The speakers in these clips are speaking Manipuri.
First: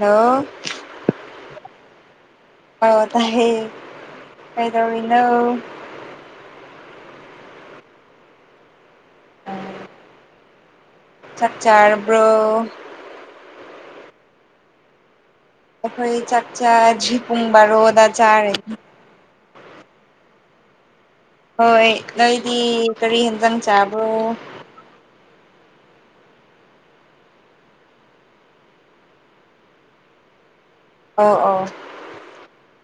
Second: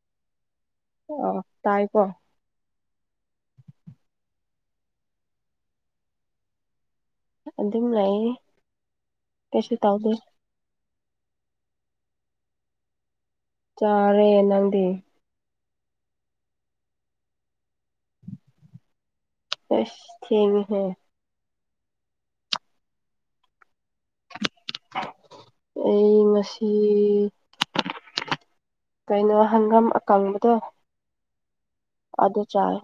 ꯍꯜꯂꯣ ꯑꯣ ꯇꯥꯏ ꯀꯣ ꯑ ꯇꯥꯌꯦ ꯀꯩꯗꯧꯔꯤꯅꯣ ꯑꯗꯨꯝ ꯂꯩꯥ ꯀꯩꯁꯨ ꯇꯧꯗꯦ ꯆꯥꯛ ꯆꯥꯔꯕ꯭ꯔꯣ ꯆꯥꯔꯦ ꯅꯪꯗꯤ ꯑꯩꯈꯣꯏ ꯆꯥꯛ ꯆꯥ [unintelligible] ꯄꯨꯡ ꯕꯥꯔꯣꯗ ꯆꯥꯔꯦ ꯑꯦ ꯊꯦꯡꯉꯦꯍꯦ ꯍꯣꯏ ꯅꯣꯏꯗꯤ ꯀꯔꯤ ꯍꯦꯟꯖꯥꯡ ꯆꯥꯕ꯭ꯔꯣ ꯑꯩ ꯉꯁꯤ ꯀꯩꯅꯣ ꯍꯪꯒꯥꯝ ꯑꯀꯪꯕꯗꯣ ꯑꯣ ꯑꯗꯨ ꯆꯥꯏ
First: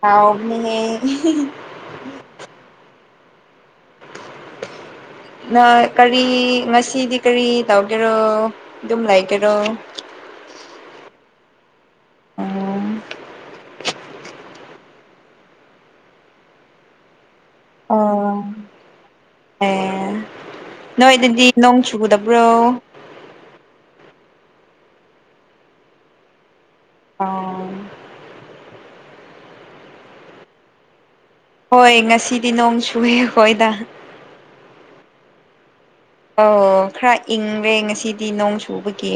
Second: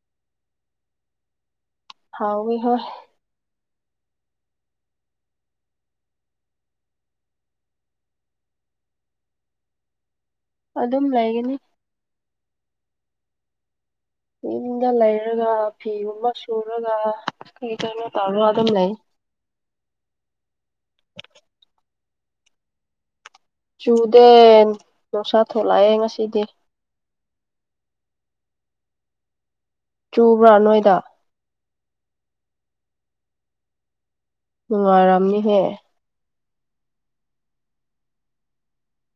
ꯍꯥꯎꯅꯤꯌꯦ ꯍꯥꯎꯢ ꯍꯣꯏ ꯅꯣꯏ ꯀꯔꯤ ꯉꯁꯤꯗꯤ ꯀꯔꯤ ꯇꯧꯒꯦꯔꯣ ꯑꯗꯨꯝ ꯂꯩꯒꯦꯔꯣ ꯑꯗꯨꯝ ꯂꯩꯒꯅꯤ ꯑꯣ ꯌꯨꯝꯗ ꯂꯩꯔꯒ ꯐꯤꯒꯨꯝꯕ ꯁꯨꯔꯒ ꯀꯩ ꯀꯩꯅꯣ ꯑꯣ ꯇꯧꯔꯣ ꯗꯨꯝ ꯂꯩ ꯑꯦ ꯅꯣꯏꯗꯗꯤ ꯅꯣꯡ ꯆꯨꯗꯕ꯭ꯔꯣ ꯆꯨꯗꯦ ꯅꯨꯡꯁꯥ ꯊꯣꯛꯂꯛꯑꯦ ꯉꯁꯤꯗꯤ ꯑ ꯆꯨꯕ꯭ꯔꯥ ꯅꯣꯏꯗ ꯍꯣꯏ ꯉꯁꯤꯗꯤ ꯅꯣꯡ ꯆꯨꯏ ꯈꯣꯏꯗ ꯅꯨꯡꯉꯔꯝꯅꯤꯍꯦ ꯑ ꯈꯔ ꯏꯪꯪꯂꯦ ꯉꯁꯤꯗꯤ ꯅꯣꯡ ꯁꯨꯕꯒꯤ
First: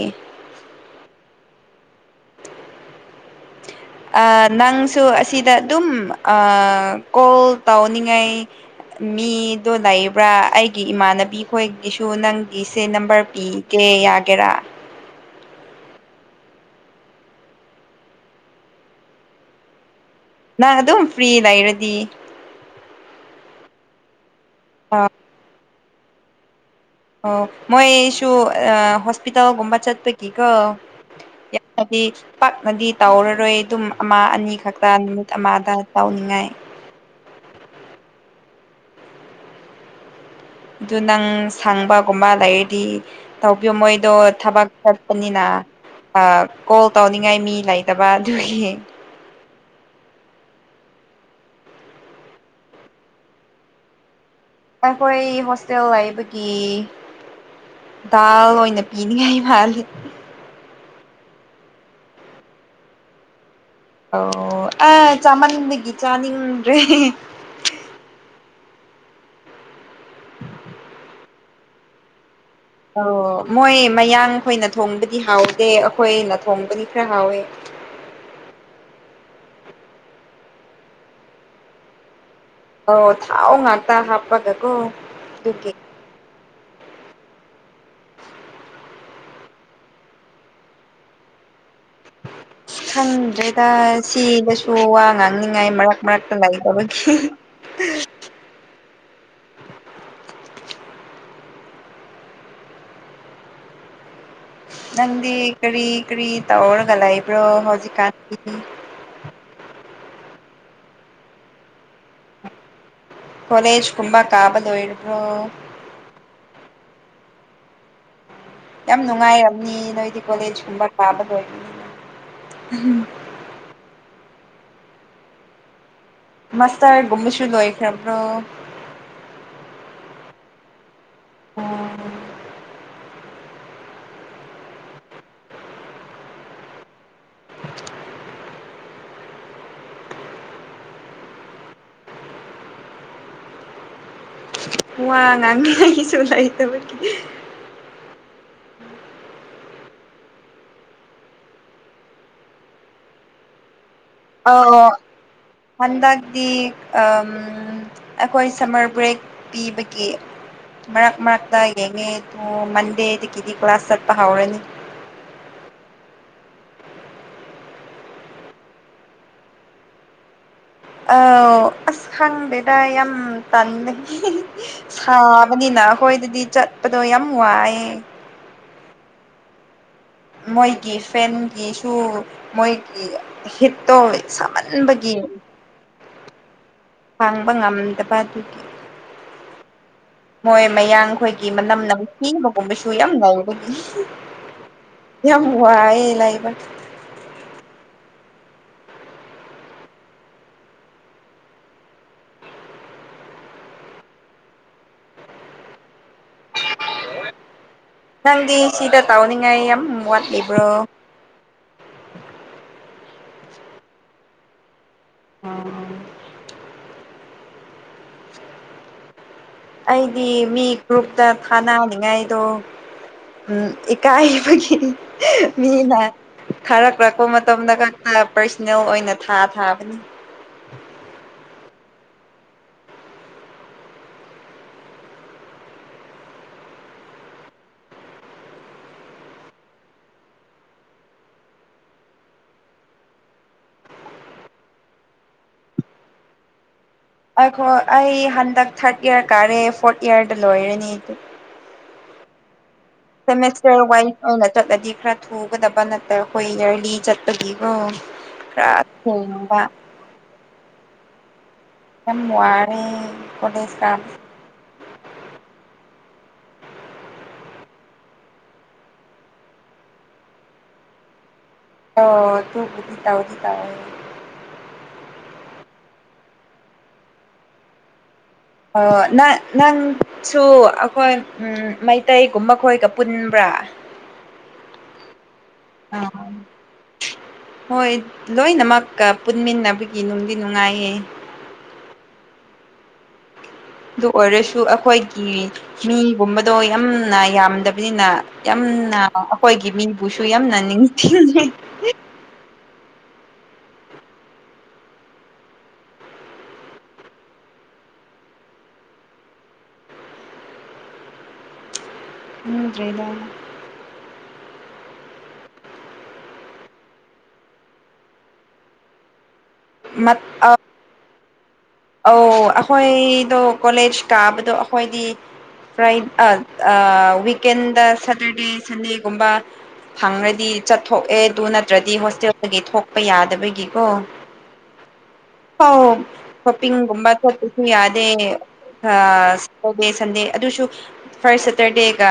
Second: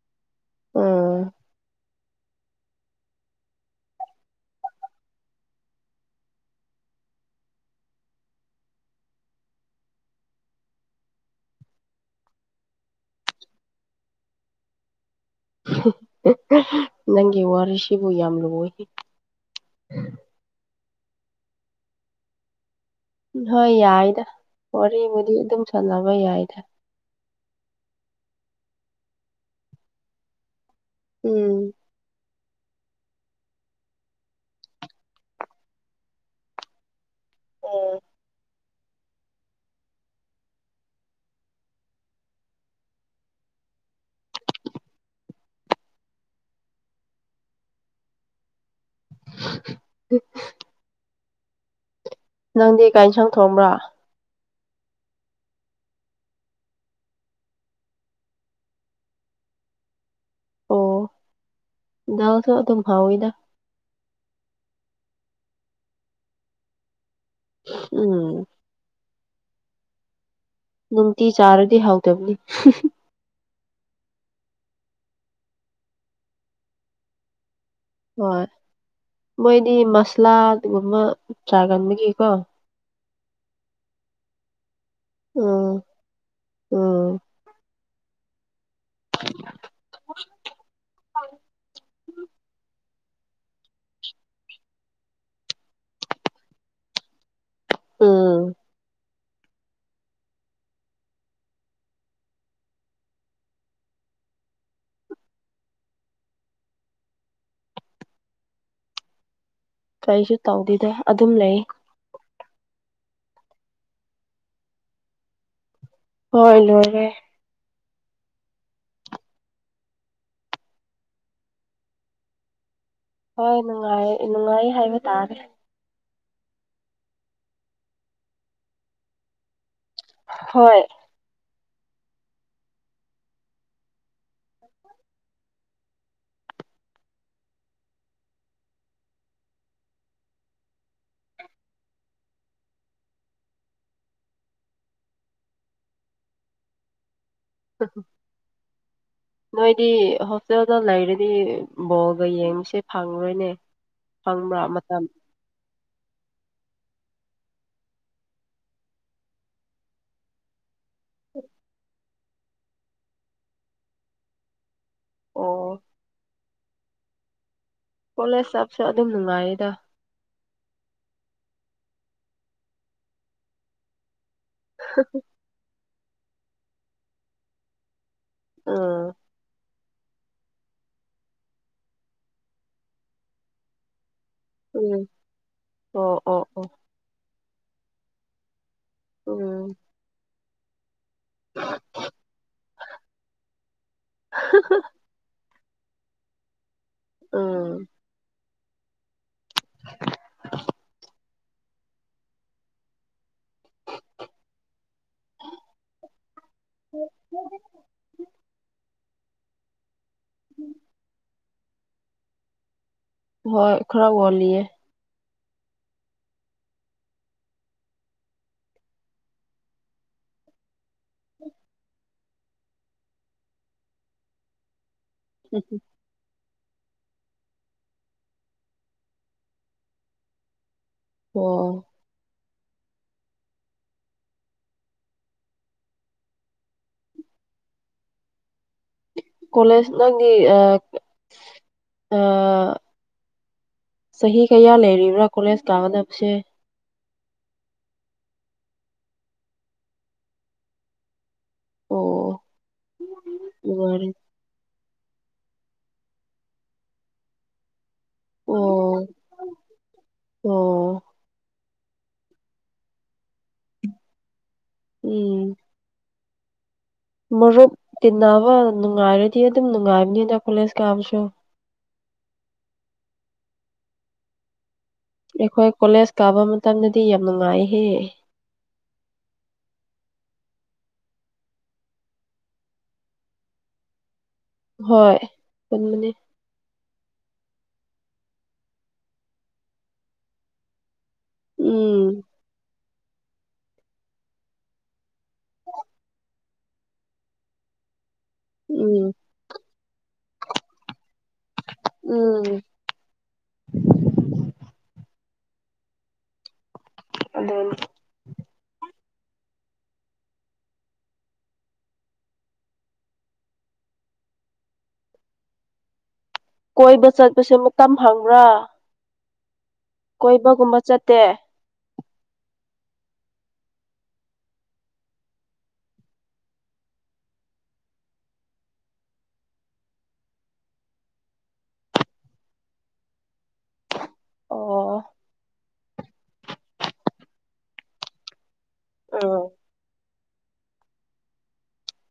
ꯑꯥ ꯅꯪꯁꯨ ꯑꯁꯤꯗ ꯑꯗꯨꯝ ꯀꯣꯜ ꯇꯧꯅꯤꯡꯉꯥꯏ ꯃꯤꯗꯣ ꯂꯩꯕ꯭ꯔꯥ ꯑꯩꯒꯤ ꯏꯃꯥꯟꯅꯕꯤ ꯈꯣꯏꯒꯤꯁꯨ ꯅꯪꯒꯤꯁꯦ ꯅꯝꯕꯔ ꯄꯤꯒꯦ ꯑꯦ ꯌꯥꯒꯦꯔꯥ ꯅꯪꯒꯤ ꯋꯥꯔꯤꯁꯤꯕꯨ ꯌꯥꯝ ꯂꯣꯏ ꯑꯗꯨꯝ ꯐꯔꯤ ꯂꯩꯔꯗꯤ ꯍꯣꯏ ꯌꯥꯏꯗ ꯋꯥꯔꯤꯨꯗꯤ ꯑꯗꯨꯝ ꯁꯥꯟꯅꯕ ꯌꯥꯏꯗ ꯑꯣ ꯃꯣꯏꯁꯨ ꯑ ꯍꯣꯁꯄꯤꯇꯥꯜꯒꯨꯝꯕ ꯆꯠꯄꯒꯤ ꯀꯣ ꯌꯥ ꯎꯝ ꯄꯥꯛꯅꯗꯤ ꯇꯧꯔꯔꯣꯏ ꯑꯗꯨꯝ ꯑꯃ ꯑꯅꯤ ꯈꯛꯇ ꯅꯨꯃꯤꯠ ꯑꯃꯗ ꯇꯧꯅꯤꯡꯉꯥꯏ ꯑꯣꯝ ꯑꯗꯨ ꯅꯪ ꯁꯪꯕꯒꯨꯝꯕ ꯂꯩꯔꯗꯤ ꯇꯧꯕꯤꯌꯨ ꯃꯣꯏꯗꯣ ꯊꯕꯛ ꯆꯠꯄꯅꯤꯅ ꯀꯣꯜ ꯇꯧꯅꯤꯡꯉꯥꯏ ꯃꯤ ꯂꯩꯇꯕ ꯑꯗꯨꯒꯤ ꯍ ꯅꯪꯗꯤ ꯀꯥꯏꯅ ꯁꯪ ꯊꯣꯡꯑꯕ꯭ꯔꯥ ꯑꯩꯈꯣꯏ ꯍꯣꯁꯇꯦꯜ ꯂꯩꯕꯒꯤ ꯗꯥꯜ ꯑꯣꯏꯅ ꯄꯤꯅꯤꯡꯉꯥꯏ ꯃꯥꯜꯦ ꯑꯣ ꯜꯁꯨ ꯑꯗꯨꯝ ꯍꯥꯎꯋꯤꯗ ꯑꯣ ꯑ ꯆꯥꯃꯟꯗꯒꯤ ꯆꯥꯅꯤꯡꯗ꯭ꯔꯦ ꯎꯝ ꯅꯨꯡꯇꯤ ꯆꯥꯔꯗꯤ ꯍꯥꯎꯗꯕꯅꯤ ꯑꯣ ꯃꯣꯏ ꯃꯌꯥꯡꯈꯣꯏꯅ ꯊꯣꯡꯕꯗꯤ ꯍꯥꯎꯗꯦ ꯑꯩꯈꯣꯏꯅ ꯊꯣꯡꯕꯗꯤ ꯈꯔ ꯍꯥꯎꯋꯦ ꯍꯣꯏ ꯃꯣꯏꯗꯤ ꯃꯁꯂꯥꯒꯨꯝꯕ ꯆꯥꯒꯟꯕꯒꯤꯀꯣ ꯑꯣ ꯊꯥꯎ ꯉꯥꯛꯇ ꯍꯥꯞꯄꯒ ꯀꯣ ꯑꯗꯨꯦ ꯎꯝ ꯎꯝ [unintelligible] [unintelligible] [unintelligible] ꯈꯪꯗ꯭ꯔꯦꯗ ꯁꯤꯗꯁꯨ ꯋꯥ ꯉꯥꯡꯅꯤꯡꯉꯥꯏ ꯃꯔꯛ ꯃꯔꯛꯇ ꯂꯩꯇꯕꯒꯤ ꯎꯝ ꯅꯪꯗꯤ ꯀꯔꯤ ꯀꯔꯤ ꯇꯧꯔꯒ ꯂꯩꯕ꯭ꯔꯣ ꯍꯧꯖꯤꯛꯀꯥꯟꯒꯤ [unintelligible] ꯀꯔꯤꯁꯨ ꯇꯧꯗꯗ ꯑꯗꯨꯝ ꯂꯩ ꯀꯂꯦꯖ ꯀꯨꯝꯕꯥ ꯀꯥꯕꯗ ꯑꯣꯏ꯭ꯔꯣ ꯍꯣꯏ ꯂꯔꯒ ꯌꯥꯝ ꯅꯨꯡꯉꯥꯏꯔꯝꯅꯤ ꯅꯣꯏꯗꯤ ꯀꯣꯂꯦꯖ ꯀꯨꯝꯕ ꯀꯥꯕ ꯂꯣꯏꯕꯅꯤꯅ ꯍꯣꯏ ꯅꯨꯡꯉꯥꯏ ꯅꯨꯡꯉꯥꯏ ꯍꯥꯏꯕ ꯇꯥꯔꯦ ꯃꯁꯇ꯭ꯔ ꯒꯨꯝꯕꯁꯨꯨ ꯂꯣꯏꯈ꯭ꯔꯥꯕ꯭ꯔꯣ ꯍꯣꯏ ꯑꯣ ꯋꯥ ꯉꯥꯡ ꯍꯥꯏꯁꯨꯂꯥꯏꯕ ꯑ ꯅꯣꯏꯗꯤ ꯍꯣꯁꯇꯦꯜꯗ ꯂꯩꯔꯗꯤ ꯕꯣꯒ ꯌꯦꯡꯉꯁꯦ ꯐꯪꯉꯔꯣꯏꯅꯦ ꯑ ꯍꯟꯗꯗꯤ ꯑ ꯑꯩꯈꯣꯏ ꯁꯝꯃꯔ ꯕ꯭ꯔꯦꯛ ꯄꯤꯕꯒꯤ ꯃꯔꯛ ꯃꯔꯛꯇ ꯌꯦꯡꯉꯤ ꯃꯟꯗꯦꯗꯤ ꯀꯤꯗꯤ ꯀ꯭ꯂꯥꯁ ꯆ ꯄꯥꯕꯅꯤ ꯑꯣ ꯀꯣꯂꯦꯖ ꯆꯞꯁꯨ ꯑꯗꯨꯝ ꯅꯨꯡꯉꯥꯏꯗ꯫ ꯑꯥꯎ ꯑꯁ ꯈꯪꯗꯦꯗ ꯌꯥꯝ ꯇꯥꯟꯂꯦ꯫ ꯁꯥꯕꯅꯤꯅ ꯑꯈꯣꯏꯗꯗꯤ ꯆꯠꯄꯗꯣ ꯌꯥꯝ ꯋꯥꯏꯌꯦ꯫ ꯑꯥ꯫ ꯃꯣꯏꯒꯤ ꯐꯦꯟꯒꯤꯁꯨ ꯃꯣꯏꯒꯤ ꯍꯤꯠꯇꯣ ꯎꯝ ꯁꯥꯃꯟꯕꯒꯤ ꯑꯣ ꯑꯣ ꯑꯣ ꯐꯥꯡꯕ ꯉꯝꯗꯕ ꯑꯗꯨꯒꯤ ꯎꯝ ꯃꯣꯏ ꯃꯌꯥꯡ ꯈꯣꯏꯒꯤ ꯃꯅꯝ ꯅꯝꯊꯤꯕꯒꯨꯝꯕꯁꯨ ꯌꯥꯝ ꯂꯩꯕꯒꯤ ꯌꯥꯝ ꯋꯥꯌꯦ ꯂꯩꯕ꯫ ꯎꯝ [unintelligible] [unintelligible] ꯅꯪꯗꯤ ꯁꯤꯗ ꯇꯥꯎꯅꯤꯡꯉꯥꯏ ꯌꯥꯝ ꯋꯥꯠꯂꯤꯕ꯭ꯔꯣ꯫ ꯍꯣꯏ ꯈꯔ ꯋꯥꯠꯂꯤꯌꯦ꯫ ꯑꯝ ꯑꯩꯗꯤ ꯃꯤ ꯒ꯭ꯔꯨꯞꯇ ꯊꯥꯅꯅꯤꯡꯉꯥꯏꯗꯣ ꯎꯝ ꯏꯀꯥꯏꯕꯒꯤ ꯃꯤꯅꯥ ꯈꯥꯔꯛꯂꯛꯄ ꯃꯇꯝꯗ ꯈꯛꯇ ꯄꯥꯔꯁꯣꯅꯦꯜ ꯑꯣꯏꯅ ꯊꯥ ꯊꯥꯕꯅꯤ꯫ ꯑꯣ꯫ ꯀꯣꯂꯦꯖ ꯅꯪꯗꯤ ꯑ ꯆꯍꯤ ꯀꯌꯥ ꯂꯩꯔꯤꯕ꯭ꯔꯥ ꯀꯣꯂꯦꯖ ꯀꯥꯒꯗꯕꯁꯦ꯫ ꯑꯩꯈꯣ ꯑꯩ ꯍꯟꯗꯛ ꯊꯥꯔꯠ ꯏꯌꯥꯔ ꯀꯥꯔꯦ ꯐꯣꯔꯠ ꯏꯌꯥꯔꯗ ꯂꯣꯏꯔꯅꯤ꯫ ꯑꯣ꯫ ꯁꯦꯃꯦꯁꯇꯔ ꯅꯨꯡꯉꯥꯏꯔꯤ ꯋꯥꯏꯁ ꯑꯣꯏꯅ ꯆꯠꯂꯗꯤ ꯈꯔ ꯊꯨꯒꯗꯕ ꯅꯠꯇ ꯑꯈꯣꯏ ꯌꯔꯂꯤ ꯆꯠꯄꯒꯤꯀꯣ꯫ ꯈꯔꯥ꯫ ꯑꯣ [inaudible] ꯑꯣ ꯌꯝ ꯋꯥꯔꯦ ꯀꫭꯂꯦꯖ ꯀꯥꯕꯁꯤ꯫ ꯎꯝ꯫ ꯃꯔꯨꯞ ꯇꯤꯟꯅꯕ ꯅꯨꯡꯉꯥꯏꯔꯗꯤ ꯑꯗꯨꯝ ꯅꯨꯡꯉꯥꯏꯕꯅꯤꯗ ꯀꯣꯂꯦꯖ ꯀꯥꯕꯁꯨ꯫ ꯑꯣ ꯗꯨꯕꯨꯗꯤ ꯇꯧꯗꯤ ꯇꯧꯋꯦ꯫ ꯑꯩꯈꯣꯏ ꯀꯣꯂꯦꯖ ꯀꯥꯕ ꯃꯇꯝꯗꯗꯤ ꯌꯥꯝ ꯅꯨꯡꯉꯥꯏꯍꯦ꯫ ꯍꫭꯏ-ꯍꫭꯏ ꯅ ꯅꯪꯁꯨ ꯑꯈꯣꯏ ꯃꯩꯇꯩꯒꯨꯝꯕ ꯈꯣꯏꯒ ꯄꯨꯟꯕ꯭ꯔꯥ꯫ [unintelligible] ꯍꯣꯏ ꯄꯨꯟꯕꯅꯤ꯫ ꯍꯣꯏ ꯂꯣꯏꯅꯃꯛꯀ ꯄꯨꯟꯃꯤꯟꯅꯕꯒꯤ ꯅꯨꯡꯗꯤ ꯅꯨꯡꯉꯥꯏꯌꯦ꯫ ꯎꯝ꯫ ꯑꯗꯨ ꯑꯣꯏꯔꯁꯨ ꯑꯩꯈꯣꯏꯒꯤ ꯃꯤꯒꯨꯝꯕꯗꯣ ꯌꯥꯝꯅ ꯌꯥꯝꯗꯕꯅꯤꯅ ꯌꯥꯝꯅ ꯎꯝ ꯑꯩꯈꯣꯏꯒꯤ ꯃꯤꯕꯨꯁꯨ ꯌꯥꯝꯅ ꯅꯤꯡꯊꯤꯅ [unintelligible] ꯎꯝ ꯑꯗꯨꯅꯤ꯫ ꯈꯪꯗ꯭ꯔꯦꯗ꯫ ꯀꯣꯏꯕ ꯆꯠꯄꯁꯦ ꯃꯇꯝ ꯍꯪꯕ꯭ꯔꯥ꯫ ꯃꯠ ꯀꯣꯏꯕꯒꯨꯝꯕ ꯆꯠꯇꯦ꯫ ꯑꯧ ꯑꯩꯈꯣꯏꯗꯣ ꯀꯣꯂꯦꯖ ꯀꯥꯕꯗꯣ ꯑꯩꯈꯣꯏꯗꯤ ꯐ꯭ꯔꯥꯏ ꯑ ꯑꯥ ꯋꯤꯀꯦꯟꯗ ꯁꯦꯇꯔꯗꯦ ꯁꯟꯗꯦꯒꯨꯝꯕꯥ ꯐꯪꯔꯗꯤ ꯆꯠꯊꯣꯛꯑꯦ ꯑꯗꯨ ꯅꯠꯇ꯭ꯔꯗꯤ ꯍꯣꯁꯇꯦꯜꯗꯒꯤ ꯊꯣꯛꯄ ꯌꯥꯗꯕꯒꯤꯀꯣ꯫ ꯑꯣ꯫ ꯍꯣ ꯋꯀꯤꯡꯒꯨꯝꯕ ꯆꯞꯄꯁꯨ ꯌꯥꯗꯦ ꯑꯥ ꯎꯝ ꯁꯇꯔꯗꯦ ꯁꯟꯗꯦ ꯑꯗꯨꯁꯨ ꯐꯥꯔꯁ ꯁꯦꯇꯔꯗꯦꯒ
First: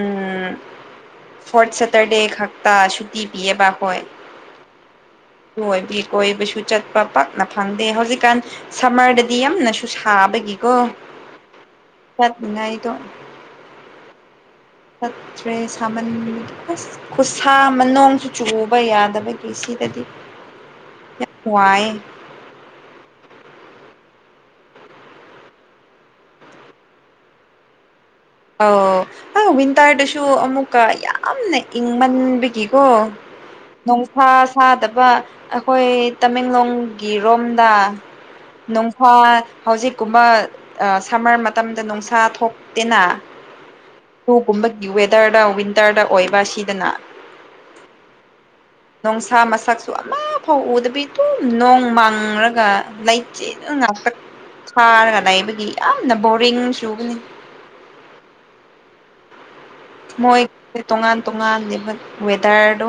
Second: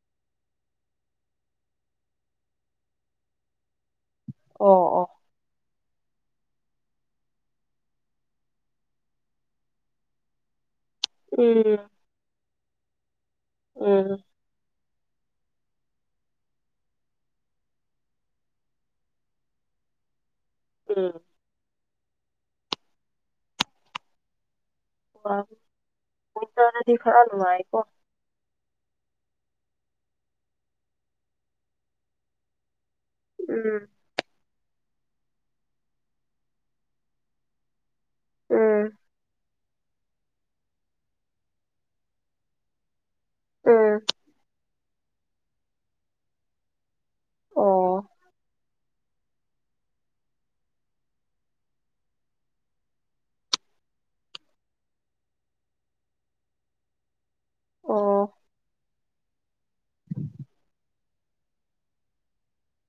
ꯎꯝ ꯐꯣꯔꯠ ꯁꯦꯇꯔꯗꯦ ꯈꯛꯇ ꯁꯨꯇꯤ ꯄꯤꯑꯕ ꯍꯣꯏ ꯑꯣ ꯑꯣ ꯀꯣꯏꯕꯤ ꯀꯣꯏꯕꯁꯨ ꯆꯠꯄ ꯄ ꯅ ꯐꯪꯗꯦ ꯍꯧꯖꯤꯛꯀꯥꯟ ꯁꯝꯃꯔꯗꯗꯤ ꯌꯥꯝꯅꯁꯨ ꯁꯥꯕꯒꯤꯀꯣ ꯎꯝ ꯆꯅꯏꯗꯣ ꯎꯝ ꯐꯠꯇ꯭ꯔꯦ ꯁꯥꯃꯟ ꯑꯁ ꯈꯨꯠꯁꯥ ꯃꯅꯨꯡꯁꯨ ꯆꯨꯎꯕ ꯌꯥꯗꯕꯒꯤ ꯁꯤ ꯗꯤ ꯎꯝ ꯋꯥꯅꯨꯡ ꯎꯟꯅ ꯅ ꯈꯔꯅꯅꯨꯡ ꯃꯥꯥꯏꯀ ꯑ ꯍ ꯋꯤꯟꯇꯔꯗꯁꯨ ꯑꯃꯨꯛꯀ ꯌꯥꯝꯅ ꯏꯪꯃꯟꯕꯒꯤꯀꯣ ꯎꯝ ꯣꯡꯁꯥ ꯁꯥꯗꯕ ꯑꯩꯈꯣꯏ ꯇꯃꯦꯡꯂꯣꯡꯒꯤ ꯔꯣꯝꯗ ꯎꯝ ꯅꯨꯡꯐꯥ ꯍꯧꯖꯤꯛ ꯀꯒꯨꯝꯕ ꯁꯝꯃꯔ ꯃꯇꯝꯗ ꯅꯨꯡꯁꯥ ꯊꯣꯛꯇꯦꯅ ꯎꯝ ꯍꯨꯒꯨꯝꯕꯒꯤ ꯋꯦꯗꯔꯗ ꯋꯤꯟꯇꯔꯗ ꯑꯣꯏꯕ ꯁꯤꯗꯅ ꯑꯣ ꯃꯅꯨꯡꯁꯥ ꯃꯁꯛꯁꯨ ꯑꯃꯐꯥꯎ ꯎꯗꯕꯤ ꯑꯗꯨꯝ ꯅꯣꯡ ꯃꯥꯡꯔꯒ ꯂꯩꯆꯦꯅ ꯉꯥꯛꯇ ꯊꯔꯒꯗꯥꯕ ꯣꯔꯤꯁꯨꯨꯕꯅꯤ ꯑꯣ ꯃꯣꯏ ꯇꯣꯉꯥꯟ ꯇꯣꯉꯥꯟꯅꯦꯕ ꯋꯦꯗꯔꯗꯣ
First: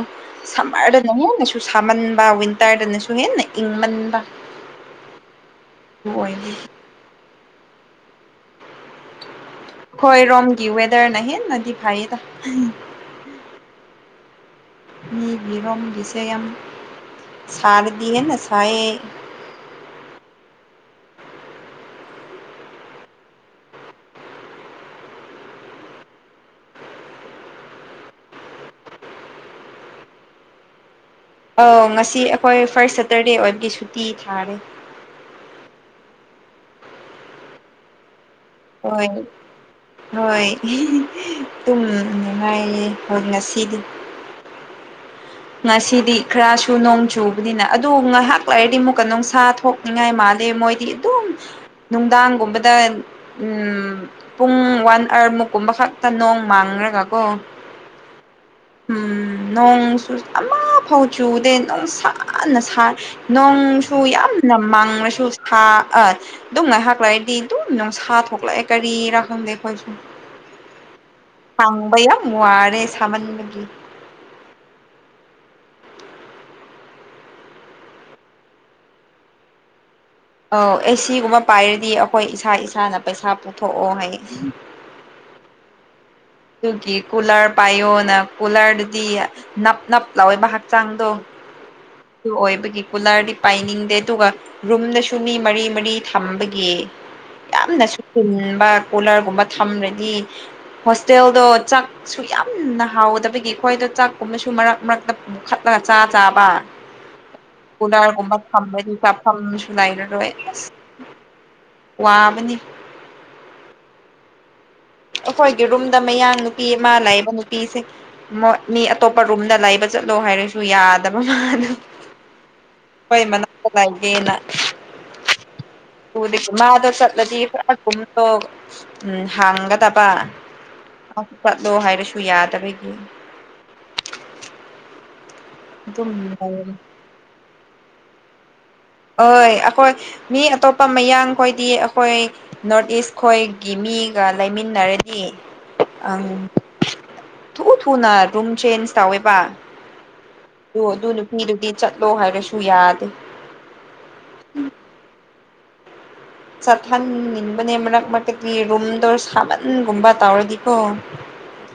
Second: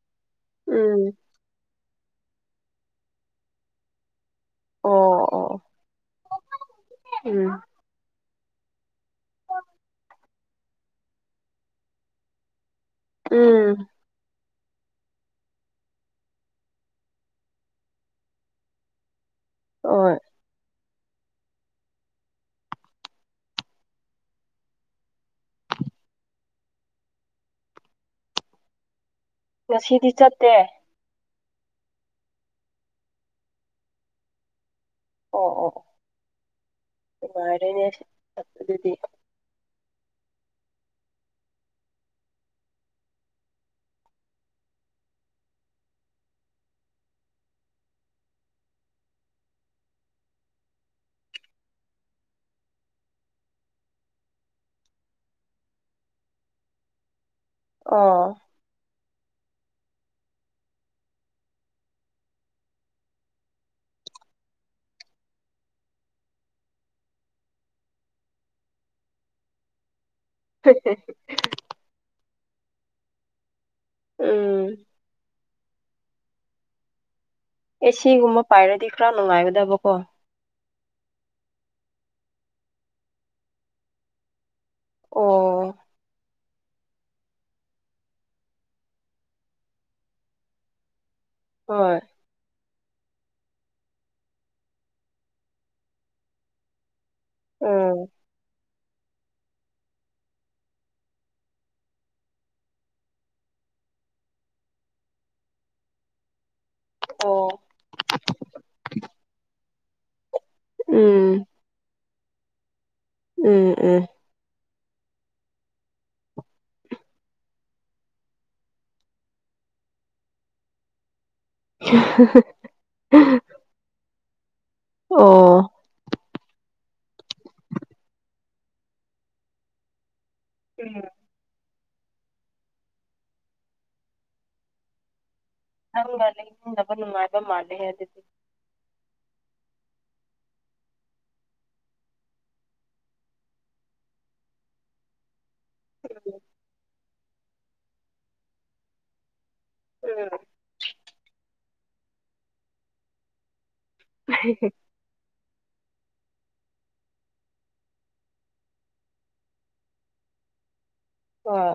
ꯁꯝꯃꯔꯗꯅ ꯎꯝ ꯍꯦꯟꯅꯁꯨ ꯁꯥꯃꯟꯕꯋ ꯇꯥꯏꯔꯅꯁꯨ ꯍꯦꯟꯅ ꯏꯪꯃꯟꯕ ꯑꯣ ꯑꯣ ꯍ ꯎꯝ ꯍꯣꯏ ꯔꯣꯝꯒꯤ ꯋꯦꯗꯔꯅ ꯍꯦꯟꯅꯗꯤ ꯐꯩꯌꯦꯗ ꯎꯝ ꯃꯤ ꯔꯣꯡ ꯌꯥ ꯁꯥꯔꯗꯤꯦꯅ ꯁꯑ ꯑꯣ ꯉꯁꯤꯗꯤ ꯆꯠꯇꯦ ꯑꯥꯎ ꯉꯁꯤ ꯑꯩꯈꯣꯏ ꯐꯥꯔꯁ ꯁꯦꯇꯔꯗꯦ ꯑꯣꯏꯕꯒꯤ ꯁꯨꯇꯤ ꯊꯥꯔꯦ ꯑꯣ ꯑꯣ ꯃꯥꯔꯩꯅ ꯍ ꯍꯣꯏ ꯇꯨꯝꯉꯥꯏꯔꯦ ꯍꯣꯏ ꯉꯁꯤꯗꯤ ꯉꯁꯤꯗꯤ ꯈꯔꯁꯨ ꯅꯣꯡ ꯆꯨꯕꯅꯤꯅ ꯑꯗꯨ ꯉꯥꯏꯍꯥꯛ ꯂꯥꯛꯔꯗꯤ ꯑꯃꯨꯛꯀ ꯅꯨꯡꯁꯥ ꯊꯣꯛꯅꯤꯡꯉꯥꯏ ꯃꯥꯜꯜꯂꯤ ꯃꯣꯏꯗꯤ ꯑꯗꯨ ꯅꯨꯡꯗꯥꯡꯒꯨꯝꯕꯗ ꯄꯨꯡ ꯋꯥꯟ ꯑꯥꯋꯥꯔꯃꯨꯛꯀꯨꯝꯕ ꯈꯛꯇ ꯅꯣꯡ ꯃꯥꯡ ꯈꯅ ꯀꯥꯀꯣ ꯑꯥ ꯎꯝ ꯅꯁꯨ ꯐꯥꯎ ꯆꯨꯗꯦ ꯅꯨꯡ ꯁꯅ ꯅꯣꯡꯁꯨ ꯌꯥꯝꯅ ꯃꯥꯡꯂꯁꯨ ꯑ ꯑꯗꯨꯝ ꯉꯥꯏ ꯍꯥꯛꯂꯛꯏꯗꯤ ꯑꯗꯨꯝ ꯅꯨꯡꯁꯥ ꯊꯣꯛꯂꯛꯑꯦ ꯀꯔꯤꯔꯥ ꯈꯪꯗꯦ ꯑꯩꯈꯣꯏꯁꯨ ꯣꯏꯁꯦ ꯊꯪꯕ ꯑ ꯃꯨꯅꯦ ꯁꯃꯟꯕꯒ ꯎꯝ ꯑꯦ ꯁꯤꯒꯨꯝꯕ ꯄꯥꯏꯔꯗꯤ ꯈꯔ ꯅꯨꯡꯉꯥꯏꯒꯗꯕꯀꯣ ꯑꯧ ꯑꯦ ꯁꯤꯒꯨꯝꯕ ꯄꯥꯏꯔꯗꯤ ꯑꯩꯈꯣꯏ ꯏꯁꯥ ꯏꯁꯥꯅ ꯄꯩꯁꯥ ꯄꯨꯊꯣꯛꯑꯣ ꯍꯥꯏ ꯑꯣ ꯑꯗꯨꯒꯤ ꯀꯨꯂꯔ ꯄꯥꯏꯌꯣꯅ ꯀꯨꯂꯔꯗꯨꯗꯤ ꯅꯞ ꯅꯞ ꯂꯥꯎꯑꯣꯏꯕ ꯍꯛꯆꯥꯡꯗꯣ ꯍꯣꯏ ꯑꯣꯏꯕꯒꯤ ꯀꯨꯂꯔꯗꯤ ꯄꯥꯏꯅꯤꯡꯗꯦ ꯑꯗꯨꯒ ꯔꯨꯝꯗꯁꯨ ꯃꯤ ꯃꯔꯤ ꯃꯔꯤ ꯊꯝꯕꯒꯤ ꯌꯥꯝꯅ ꯎꯝ ꯁꯨꯁꯤꯤꯟꯕ ꯀꯣꯂꯔꯒꯨꯝꯕ ꯊꯝꯂꯗꯤ ꯍꯣꯇꯦꯜꯗꯣ ꯆꯥꯛꯁꯨ ꯌꯥꯝꯅ ꯍꯥꯎꯗꯕꯒꯤ ꯑꯩꯈꯣꯏꯗꯣ ꯆꯥꯛꯀꯨꯝꯕꯁꯨ ꯃꯔꯛ ꯃꯔꯛꯇ ꯄꯨꯈꯠꯂꯒ ꯆꯥ ꯆꯥꯕ ꯑꯣ ꯀꯨꯂꯔꯒꯨꯝꯕ ꯊꯝꯕꯗꯤ ꯆꯥꯐꯝꯁꯨ ꯂꯩꯔꯔꯣꯏ ꯑꯁ ꯎꯝ ꯋꯥꯕꯅꯤ ꯎꯝ ꯎꯝ ꯑꯩꯈꯣꯏꯒꯤ ꯔꯨꯝꯗ ꯃꯌꯥꯥꯡ ꯅꯨꯄꯤ ꯑꯃ ꯂꯩꯕ ꯅꯨꯄꯤꯁꯦ ꯃꯤ ꯑꯇꯣꯞꯄ ꯔꯨꯝꯗ ꯂꯩꯕ ꯆꯠꯂꯣ ꯍꯥꯏꯔꯁꯨ ꯌꯥꯗꯕ ꯃꯥꯗꫭ ꯑꯈꫭꯏ ꯃꯅꯥꯛꯇ ꯂꯥꯏꯒꯦꯅ ꯑꯣ ꯎꯗꯤ ꯃꯥꯗꯣ ꯆꯠꯂꯗꯤ ꯈꯔꯒꯨꯝꯗꯣ ꯎ ꯍꯥꯡꯒꯗꯕ ꯎꯝ [unintelligible] ꯑ ꯆꯠꯂꯣ ꯍꯥꯏꯔꯁꯨ ꯌꯥꯗꯕꯒꯤ ꯑꯗꯨꯝ ꯅꯪꯒ ꯂꯩꯔꯦ ꯂꯩꯃꯤꯟꯅꯕ ꯅꯨꯡꯉꯥꯏꯕ ꯃꯥꯜꯂꯦꯍ‌ꯦ ꯑꯗꯨꯗꯤ ꯍꯣꯏ ꯑꯩꯈꯣꯏ ꯃꯤ ꯑꯇꯣꯞꯄ ꯃꯌꯥꯡ ꯈꯣꯏꯗꯤ ꯑꯩꯈꯣꯏ ꯅꯣꯔꯠ ꯏꯁ ꯈꯣꯏꯒꯤ ꯃꯤ ꯃꯤꯒ ꯂꯩꯃꯤꯟꯅꯔꯗꯤ ꯑꯪ ꯊꯨ ꯊꯨꯅ ꯔꯨꯝ ꯆꯦꯟꯖ ꯇꯧꯋꯦꯕ ꯎꯝ ꯑꯣ ꯑꯗꯨ ꯅꯨꯄꯤꯗꯨꯗꯤ ꯆꯠꯂꯣ ꯍꯥꯏꯔꯁꯨ ꯌꯥꯗꯦ [unintelligible] ꯆꯠꯍꯟꯅꯤꯡꯕꯅꯦ ꯃꯔꯛ ꯃꯔꯛꯇꯗꯤ ꯔꯨꯝꯗꫭ ꯁꯥꯃꯟꯒꯨꯝꯕ ꯇꯧꯔꯗꯤꯀꯣ ꯑꯥ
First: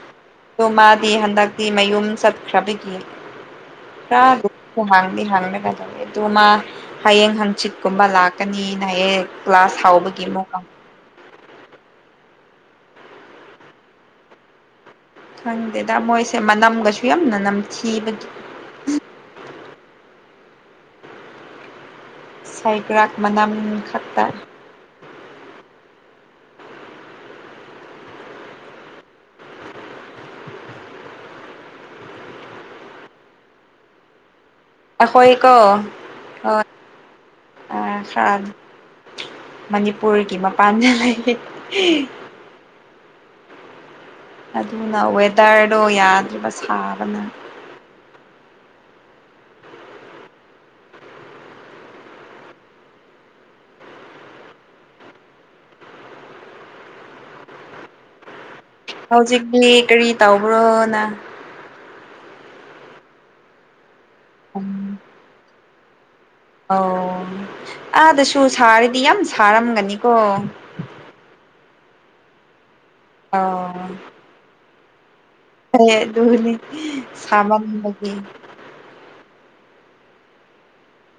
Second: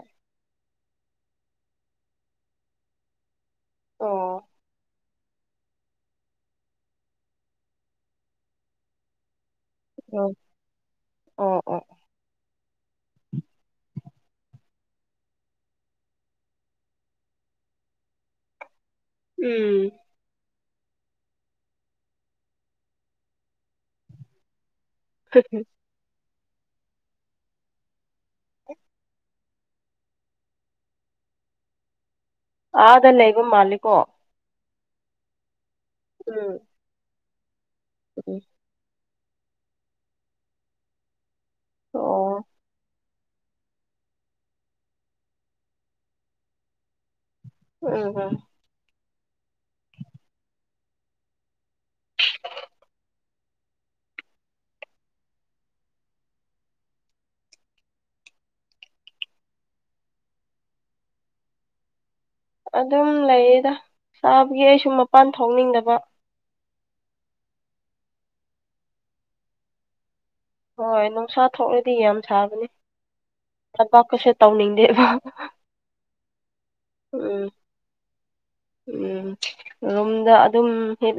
ꯑꯗꯣ ꯃꯥꯗꯤ ꯍꯟꯗꯛꯇꯤ ꯃꯌꯨꯝ ꯆꯠꯈ꯭ꯔꯕꯒꯤ ꯈꯔ ꯑꯣ ꯍꯥꯡꯉ‌ꯦ ꯍꯥꯡꯕꯒꯨꯝ ꯊꯧꯋ‌ꯦ ꯑꯗꯣ ꯃꯥ ꯍꯌꯦꯡ ꯍꯥꯡꯆꯤꯠꯀꯨꯝꯕ ꯂꯥꯛꯀꯅꯤꯅ ꯍꯥꯏꯌ‌ꯦ ꯀ꯭ꯂꯒꯥꯁ ꯍꯥꯎꯕꯒꯤ ꯑꯣ ꯃꯑꯣꯛꯀ ꯑꯣ ꯑꯣ ꯑꫭ ꯈꯪꯗꯦꯗ ꯃꯣꯏꯁꯦ ꯃꯅꯝꯒꯁꯨ ꯌꯥꯝꯅ ꯅꯝꯊꯤꯕꯒꯤ ꯎꯝ ꯁꯥꯏꯒ꯭ꯔꯥꯛ ꯃꯅꯥ ꯈꯛꯇ [unintelligible] ꯎ [unintelligible] ꯑꯗ ꯂꯩꯕ ꯃꯥꯟꯂꯤꯀꯣ ꯑꯈꯣꯏꯀꯣ ꯍꫭꯏ ꯑ ꯈꯔꯗꯤ ꯃꯅꯤꯄꯨꯔꯒꯤ ꯃꯄꯥꯟꯗ ꯂꯩ ꯑꯣ ꯑꯗꯨꯅ ꯋꯦꯗꯔꯗꯣ ꯌꯥꯗ꯭ꯔꯤꯕ ꯁꯥꯕꯅ ꯑꯣ ꯍꯣ [unintelligible] [inaudible] ꯍꯧꯖꯤꯛꯇꯤ ꯀꯔꯤ ꯇꯧꯕ꯭ꯔꯣ ꯅꯪ ꯑꯗꯨꯝ ꯂꯩꯌꯦꯗ ꯁꯥꯕꯒꯤ ꯑꯩꯁꯨ ꯃꯄꯥꯟ ꯊꯣꯛꯅꯤꯡꯗꯕ ꯑꯣ ꯑꯥꯗꯁꯨ ꯁꯥꯔꯤꯗꯤ ꯌꯥꯝ ꯁꯥꯔꯝꯒꯅꯤꯀꯣ ꯍꯣꯏ ꯅꯨꯡꯁꯥ ꯊꯣꯛꯂꯗꯤ ꯌꯥꯝ ꯁꯥꯕꯅꯤ ꯊꯕꯥꯛꯀꯁꯨ ꯇꯧꯅꯤꯡꯗꯦꯕ ꯍꫭꯏ ꯑꯗꯨꯅ‌ꯦ ꯎꯝ ꯁꯥꯃꯟꯕꯒꯤ ꯎꯝ ꯔꯨꯝꯗ ꯑꯗꯨꯝ ꯍꯨꯞ